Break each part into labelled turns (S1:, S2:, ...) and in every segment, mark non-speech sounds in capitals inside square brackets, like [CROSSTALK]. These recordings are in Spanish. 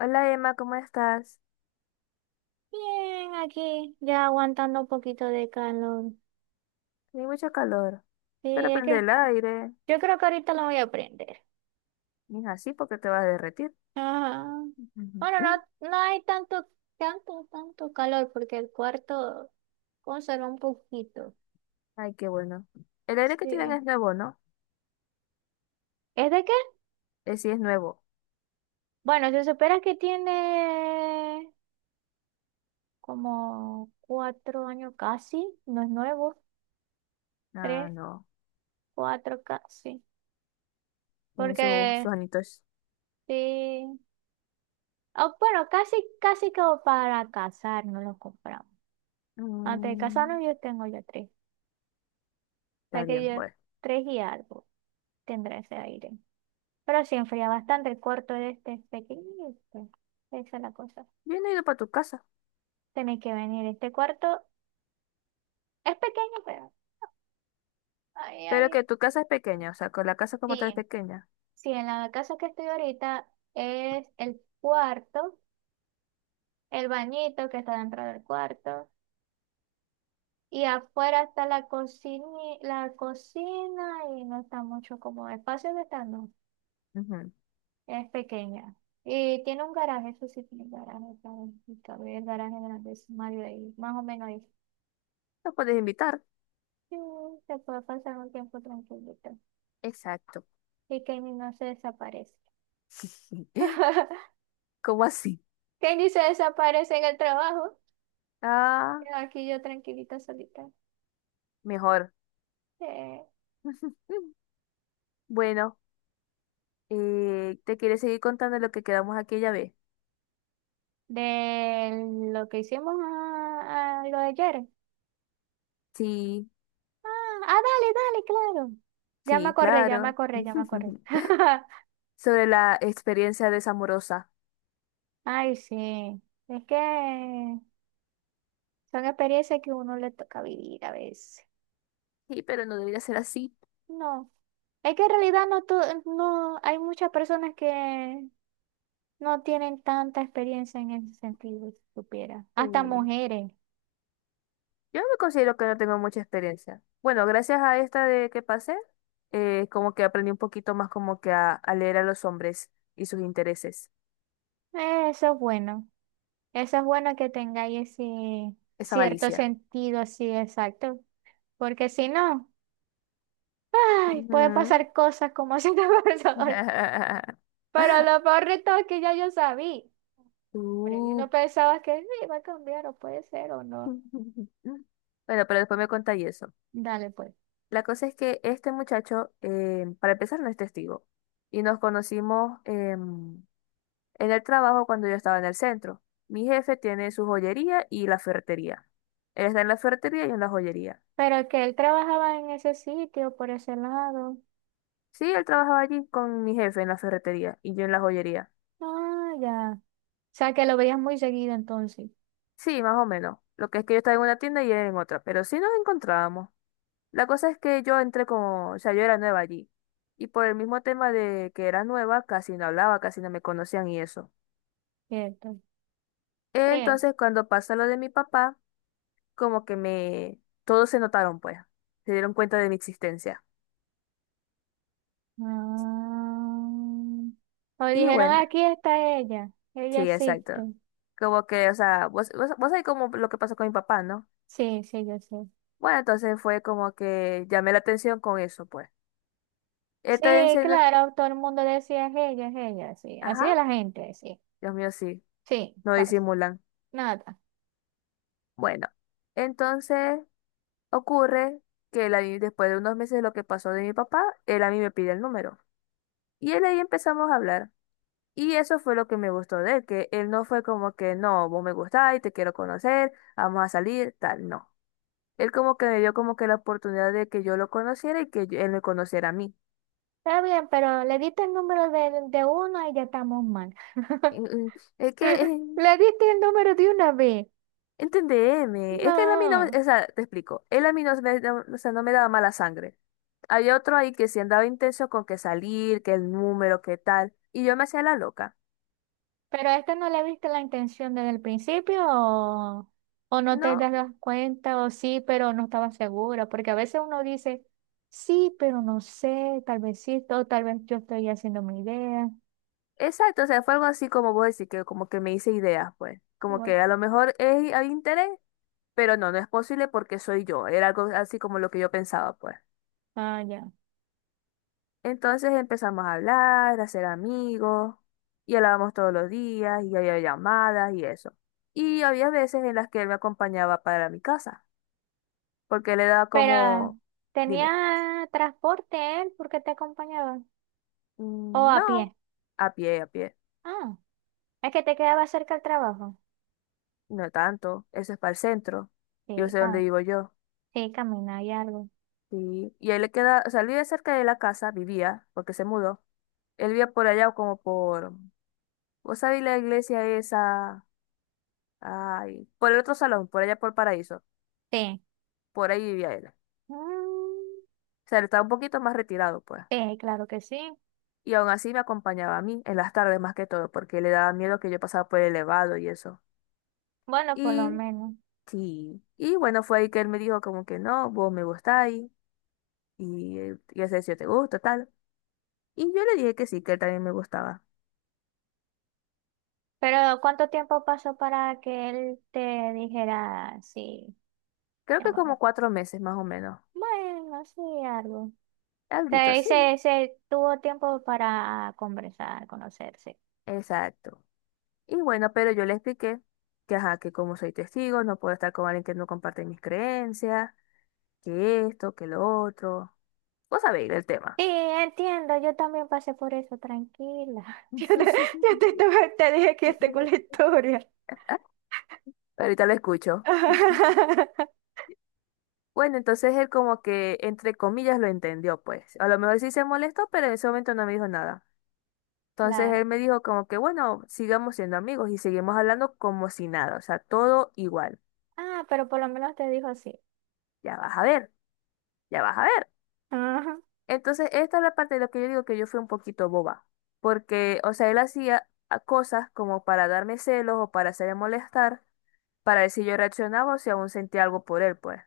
S1: Hola Emma, ¿cómo estás?
S2: Bien, aquí ya aguantando un poquito de calor.
S1: Hay mucho calor,
S2: Sí,
S1: pero
S2: es
S1: prende
S2: que
S1: el aire.
S2: yo creo que ahorita lo voy a prender.
S1: Y es así porque te vas a derretir.
S2: Ajá. Bueno,
S1: Ujú.
S2: no, no hay tanto, tanto, tanto calor porque el cuarto conserva un poquito.
S1: Ay, qué bueno. El aire que tienen
S2: Sí.
S1: es nuevo, ¿no?
S2: ¿Es de qué?
S1: Sí, es nuevo.
S2: Bueno, se supone que tiene como cuatro años casi, no es nuevo,
S1: Ah,
S2: tres,
S1: no.
S2: cuatro casi.
S1: Tienen sus
S2: Porque
S1: anitos.
S2: sí, ah bueno, casi, casi como para casar, no lo compramos. Antes de casarnos
S1: Mm,
S2: yo tengo ya tres. O
S1: Está
S2: sea que
S1: bien,
S2: yo
S1: bueno.
S2: tres y algo tendrá ese aire. Pero sí enfría bastante. El cuarto de este es pequeño. Esa es la cosa.
S1: Yo no he ido para tu casa.
S2: Tenéis que venir. Este cuarto es pequeño, pero... Ay,
S1: Pero que
S2: ay.
S1: tu casa es pequeña, o sea, con la casa como
S2: Sí.
S1: tal es pequeña.
S2: Sí, en la casa que estoy ahorita es el cuarto, el bañito que está dentro del cuarto. Y afuera está la cocina y no está mucho como espacio de estar, no.
S1: Ujú.
S2: Es pequeña. Y tiene un garaje, eso sí tiene garaje, claro, y cabe el garaje grande de su marido ahí, más o menos ahí.
S1: ¿Los puedes invitar?
S2: Sí, se puede pasar un tiempo tranquilito.
S1: Exacto.
S2: Y Kenny no se desaparece.
S1: [LAUGHS]
S2: [LAUGHS]
S1: ¿Cómo así?
S2: Kenny se desaparece en el trabajo.
S1: Ah,
S2: Quedo aquí yo tranquilita, solita.
S1: mejor.
S2: De,
S1: [LAUGHS] Bueno. ¿Te quieres seguir contando lo que quedamos aquella vez?
S2: de lo que hicimos a lo de ayer.
S1: Sí,
S2: Ah, dale, dale, claro.
S1: sí, claro.
S2: Ya me acordé.
S1: [LAUGHS]
S2: [LAUGHS]
S1: Sobre la experiencia desamorosa.
S2: Ay, sí. Es que son experiencias que uno le toca vivir a veces.
S1: Sí, pero no debería ser así.
S2: No, es que en realidad no, no hay muchas personas que no tienen tanta experiencia en ese sentido, si supiera. Hasta
S1: Eh,
S2: mujeres.
S1: yo me considero que no tengo mucha experiencia. Bueno, gracias a esta de que pasé, como que aprendí un poquito más como que a leer a los hombres y sus intereses.
S2: Eso es bueno. Eso es bueno que tengáis ese
S1: Esa
S2: cierto
S1: malicia.
S2: sentido así, exacto. Porque si no, ay, puede
S1: Ujú.
S2: pasar cosas como si te [LAUGHS] pasó.
S1: [LAUGHS]
S2: Pero lo peor de todo es que ya yo sabía. Pero yo
S1: Uh.
S2: no pensaba que sí, iba a cambiar o puede ser o no.
S1: [LAUGHS] Bueno, pero después me contáis eso.
S2: Dale pues.
S1: La cosa es que este muchacho, para empezar, no es testigo. Y nos conocimos en el trabajo cuando yo estaba en el centro. Mi jefe tiene su joyería y la ferretería. Él está en la ferretería y yo en la joyería.
S2: Pero que él trabajaba en ese sitio, por ese lado.
S1: Sí, él trabajaba allí con mi jefe en la ferretería y yo en la joyería.
S2: Ah, ya. O sea, que lo veías muy seguido entonces.
S1: Sí, más o menos. Lo que es que yo estaba en una tienda y él en otra, pero sí nos encontrábamos. La cosa es que yo entré como, o sea, yo era nueva allí. Y por el mismo tema de que era nueva, casi no hablaba, casi no me conocían y eso.
S2: Cierto. Sí.
S1: Entonces, cuando pasó lo de mi papá, como que me. Todos se notaron, pues. Se dieron cuenta de mi existencia.
S2: Ah. O
S1: Y
S2: dijeron,
S1: bueno,
S2: aquí está ella. Ella
S1: sí,
S2: existe.
S1: exacto. Como que, o sea, vos sabés como lo que pasó con mi papá, ¿no?
S2: Sí, sí, yo sé.
S1: Bueno, entonces fue como que llamé la atención con eso, pues.
S2: Sí,
S1: Está diciendo,
S2: claro, todo el mundo decía, es ella, sí. Así
S1: ajá,
S2: es la gente, sí.
S1: Dios mío, sí,
S2: Sí,
S1: no
S2: pasa.
S1: disimulan.
S2: Nada.
S1: Bueno, entonces ocurre que él ahí, después de unos meses de lo que pasó de mi papá, él a mí me pide el número. Y él ahí empezamos a hablar. Y eso fue lo que me gustó de él, que él no fue como que, no, vos me gustás y te quiero conocer, vamos a salir, tal, no. Él como que me dio como que la oportunidad de que yo lo conociera y que yo- él me conociera a mí.
S2: Está bien, pero le diste el número de uno y ya estamos mal. [LAUGHS]
S1: Mm, mm, Es que,
S2: Le diste el número de una vez.
S1: entendeme, es que él a mí no,
S2: No.
S1: o sea, te explico, él a mí no, o sea, no me daba mala sangre. Hay otro ahí que sí andaba intenso con que salir, que el número, que tal, y yo me hacía la loca.
S2: ¿Pero a este no le viste la intención desde el principio o no te
S1: No,
S2: das cuenta o sí, pero no estaba segura? Porque a veces uno dice, sí, pero no sé, tal vez sí, o tal vez yo estoy haciendo mi idea.
S1: exacto, o sea, fue algo así como vos decís, que como que me hice ideas, pues. Como
S2: Como,
S1: que a lo mejor es, hay interés. Pero no, no es posible porque soy yo. Era algo así como lo que yo pensaba, pues.
S2: ah, ya.
S1: Entonces empezamos a hablar, a ser amigos, y hablábamos todos los días, y había llamadas y eso. Y había veces en las que él me acompañaba para mi casa, porque le daba
S2: Pero,
S1: como, dime,
S2: ¿tenía transporte él porque te acompañaba? ¿O
S1: "Mm,
S2: a pie?
S1: no, a pie,
S2: Ah, es que te quedaba cerca del trabajo.
S1: no tanto, eso es para el centro, yo
S2: Sí,
S1: sé dónde
S2: cam
S1: vivo yo."
S2: sí, camina y algo.
S1: Sí. Y él le queda, o sea, él vive cerca de la casa, vivía, porque se mudó. Él vivía por allá como por, vos sabés la iglesia esa, ay, por el otro salón, por allá por Paraíso,
S2: Sí.
S1: por ahí vivía él. O
S2: Mm,
S1: sea, él estaba un poquito más retirado, pues.
S2: sí, claro que sí.
S1: Y aún así me acompañaba a mí en las tardes más que todo, porque le daba miedo que yo pasara por el elevado y eso.
S2: Bueno, por lo
S1: Y
S2: menos.
S1: sí, y bueno, fue ahí que él me dijo como que no, vos me gustáis, y yo sé si yo te gusto, tal. Y yo le dije que sí, que él también me gustaba.
S2: Pero ¿cuánto tiempo pasó para que él te dijera sí,
S1: Creo
S2: mi
S1: que
S2: amor?
S1: como 4 meses más o menos.
S2: Bueno, sí, algo. O
S1: Alguito,
S2: sea, y
S1: sí.
S2: se tuvo tiempo para conversar, conocerse.
S1: Exacto. Y bueno, pero yo le expliqué que, ajá, que como soy testigo, no puedo estar con alguien que no comparte mis creencias, que esto, que lo otro. Vos sabéis el tema.
S2: Sí, entiendo, yo también pasé por eso, tranquila. [LAUGHS]
S1: [LAUGHS]
S2: Te dije que tengo la historia.
S1: Ahorita lo escucho. [LAUGHS]
S2: [LAUGHS]
S1: Bueno, entonces él como que, entre comillas, lo entendió, pues. A lo mejor sí se molestó, pero en ese momento no me dijo nada. Entonces
S2: Claro.
S1: él me dijo como que, bueno, sigamos siendo amigos y seguimos hablando como si nada, o sea, todo igual.
S2: Ah, pero por lo menos te dijo sí.
S1: Ya vas a ver, ya vas a ver.
S2: Ajá.
S1: Entonces, esta es la parte de lo que yo digo que yo fui un poquito boba, porque, o sea, él hacía cosas como para darme celos o para hacerme molestar, para ver si yo reaccionaba o si aún sentía algo por él, pues.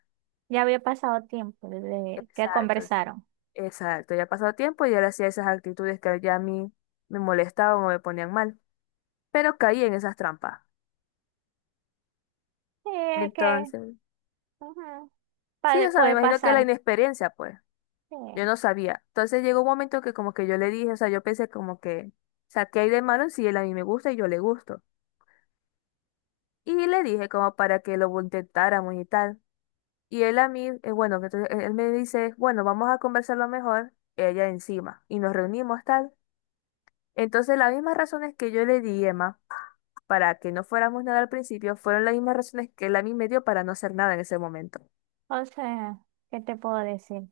S2: Ya había pasado tiempo desde que
S1: Exacto, sí.
S2: conversaron.
S1: Exacto, ya pasó tiempo y él hacía esas actitudes que ya a mí me molestaban o me ponían mal, pero caí en esas trampas.
S2: Sí, es que
S1: Entonces,
S2: ajá,
S1: sí, o sea, me
S2: puede
S1: imagino que la
S2: pasar.
S1: inexperiencia, pues,
S2: Sí.
S1: yo no sabía. Entonces llegó un momento que como que yo le dije, o sea, yo pensé como que, o sea, ¿qué hay de malo si él a mí me gusta y yo le gusto? Y le dije como para que lo intentáramos y tal. Y él a mí, bueno, que entonces él me dice, bueno, vamos a conversarlo mejor, ella encima. Y nos reunimos tal. Entonces las mismas razones que yo le di, Emma, para que no fuéramos nada al principio, fueron las mismas razones que él a mí me dio para no hacer nada en ese momento.
S2: O sea, ¿qué te puedo decir?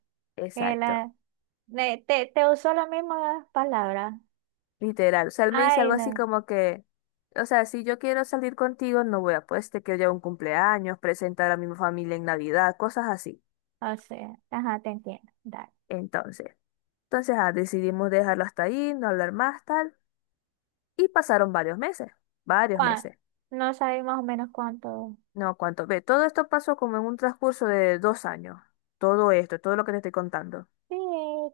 S2: Que
S1: Exacto.
S2: la, te, te usó la misma palabra.
S1: Literal. O sea, él me dice
S2: Ay,
S1: algo así
S2: no.
S1: como que, o sea, si yo quiero salir contigo, no voy a, pues te quiero llevar a un cumpleaños, presentar a mi familia en Navidad, cosas así.
S2: O sea, ajá, te entiendo. Dale.
S1: Entonces. Entonces, decidimos dejarlo hasta ahí, no hablar más, tal. Y pasaron varios meses, varios
S2: ¿Cuán-
S1: meses.
S2: No sabes más o menos cuánto.
S1: No, cuánto. Ve, todo esto pasó como en un transcurso de 2 años. Todo esto, todo lo que te estoy contando.
S2: Sí,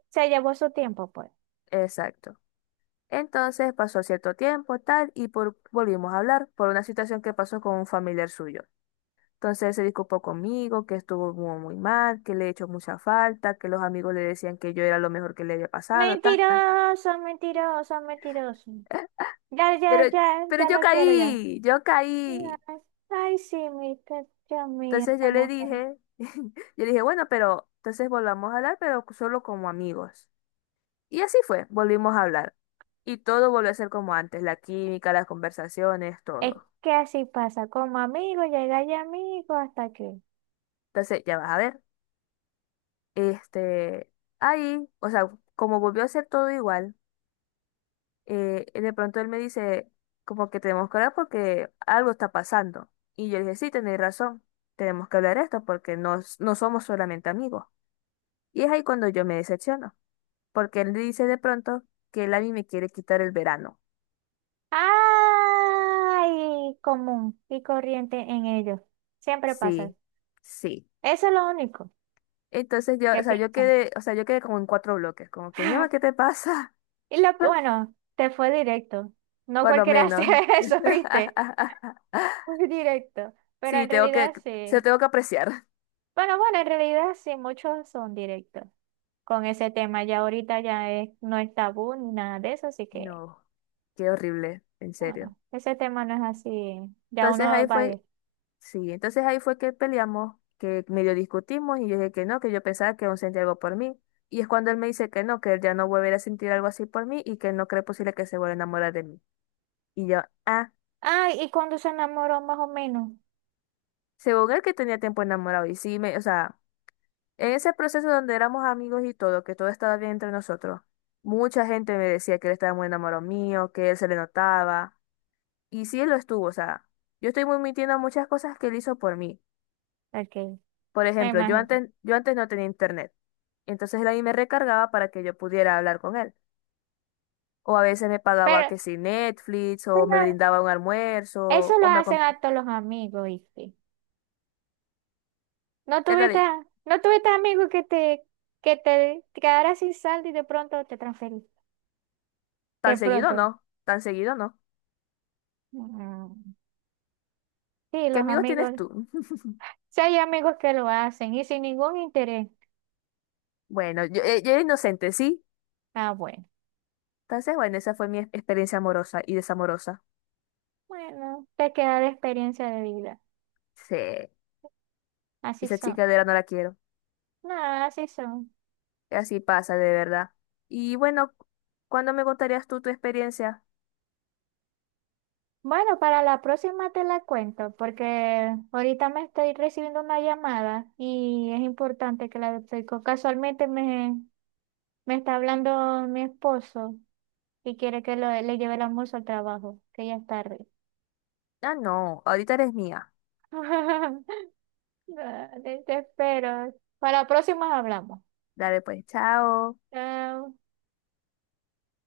S2: se llevó su tiempo, pues.
S1: Exacto. Entonces pasó cierto tiempo, tal, y volvimos a hablar por una situación que pasó con un familiar suyo. Entonces él se disculpó conmigo, que estuvo muy, muy mal, que le he hecho mucha falta, que los amigos le decían que yo era lo mejor que le había pasado, tal, tal, tal.
S2: Mentiroso, mentiroso, mentiroso. Ya,
S1: Pero,
S2: ya, ya,
S1: pero
S2: ya
S1: yo
S2: lo quiero ya.
S1: caí, yo caí.
S2: Ay, ay, sí, mi Dios mío,
S1: Entonces
S2: esta
S1: yo le
S2: mujer.
S1: dije, [LAUGHS] yo le dije, bueno, pero entonces volvamos a hablar, pero solo como amigos. Y así fue, volvimos a hablar. Y todo volvió a ser como antes, la química, las conversaciones,
S2: Es
S1: todo.
S2: que así pasa, como amigo, llega ya amigo hasta aquí.
S1: Entonces, ya vas a ver, este, ahí, o sea, como volvió a ser todo igual, de pronto él me dice, como que tenemos que hablar porque algo está pasando. Y yo le dije, sí, tenéis razón, tenemos que hablar esto porque no, no somos solamente amigos. Y es ahí cuando yo me decepciono, porque él dice de pronto que él a mí me quiere quitar el verano.
S2: Ay, común y corriente en ellos. Siempre pasa.
S1: Sí, sí.
S2: Eso es lo único
S1: Entonces yo,
S2: que
S1: o sea, yo
S2: piensan.
S1: quedé, o sea, yo quedé como en cuatro bloques, como que, mi mamá, ¿qué
S2: [LAUGHS]
S1: te pasa?
S2: Y lo,
S1: [LAUGHS]
S2: bueno, te fue directo. No
S1: Por lo
S2: cualquiera hace
S1: menos.
S2: [LAUGHS] eso, ¿viste?
S1: [LAUGHS]
S2: Muy directo. Pero
S1: Sí,
S2: en
S1: tengo que,
S2: realidad
S1: se lo
S2: sí.
S1: tengo que apreciar.
S2: Bueno, en realidad sí, muchos son directos con ese tema. Ya ahorita ya no es tabú ni nada de eso, así que
S1: No, qué horrible, en serio.
S2: bueno, ese tema no es así. Ya
S1: Entonces
S2: uno
S1: ahí
S2: va a ir.
S1: fue, sí, entonces ahí fue que peleamos, que medio discutimos y yo dije que no, que yo pensaba que aún sentía algo por mí. Y es cuando él me dice que no, que él ya no volverá a sentir algo así por mí y que no cree posible que se vuelva a enamorar de mí. Y yo, ah,
S2: Ay, ¿y cuando se enamoró más o menos?
S1: según él que tenía tiempo enamorado. Y sí, me, o sea, en ese proceso donde éramos amigos y todo, que todo estaba bien entre nosotros, mucha gente me decía que él estaba muy enamorado mío, que él se le notaba. Y sí, él lo estuvo, o sea, yo estoy muy mintiendo muchas cosas que él hizo por mí.
S2: Ok,
S1: Por
S2: me
S1: ejemplo, yo
S2: imagino.
S1: antes, yo antes no tenía internet. Entonces él ahí me recargaba para que yo pudiera hablar con él. O a veces me pagaba
S2: Pero
S1: que si Netflix, o me
S2: bueno,
S1: brindaba un
S2: eso
S1: almuerzo,
S2: lo hacen a todos los amigos, ¿viste? No
S1: Es
S2: tuviste,
S1: decir,
S2: no tuviste amigos que que te quedaras sin saldo y de pronto te transferiste. De
S1: tan seguido
S2: pronto.
S1: no, tan seguido no.
S2: Mm, sí,
S1: ¿Qué
S2: los
S1: amigos tienes
S2: amigos.
S1: tú?
S2: Sí hay amigos que lo hacen y sin ningún interés.
S1: Bueno, yo era inocente, ¿sí?
S2: Ah, bueno.
S1: Entonces, bueno, esa fue mi experiencia amorosa y desamorosa.
S2: Bueno, te queda de experiencia de vida.
S1: Sí,
S2: Así
S1: esa
S2: son.
S1: chica de verdad no la quiero.
S2: No, así son.
S1: Así pasa, de verdad. Y bueno, ¿cuándo me contarías tú tu experiencia?
S2: Bueno, para la próxima te la cuento, porque ahorita me estoy recibiendo una llamada y es importante que la estoy casualmente me... Me está hablando mi esposo y quiere que le lleve el almuerzo al trabajo, que ya es tarde.
S1: Ah, no, ahorita eres mía.
S2: [LAUGHS] Dale, te espero. Para la próxima hablamos.
S1: Dale pues, chao.
S2: Chao.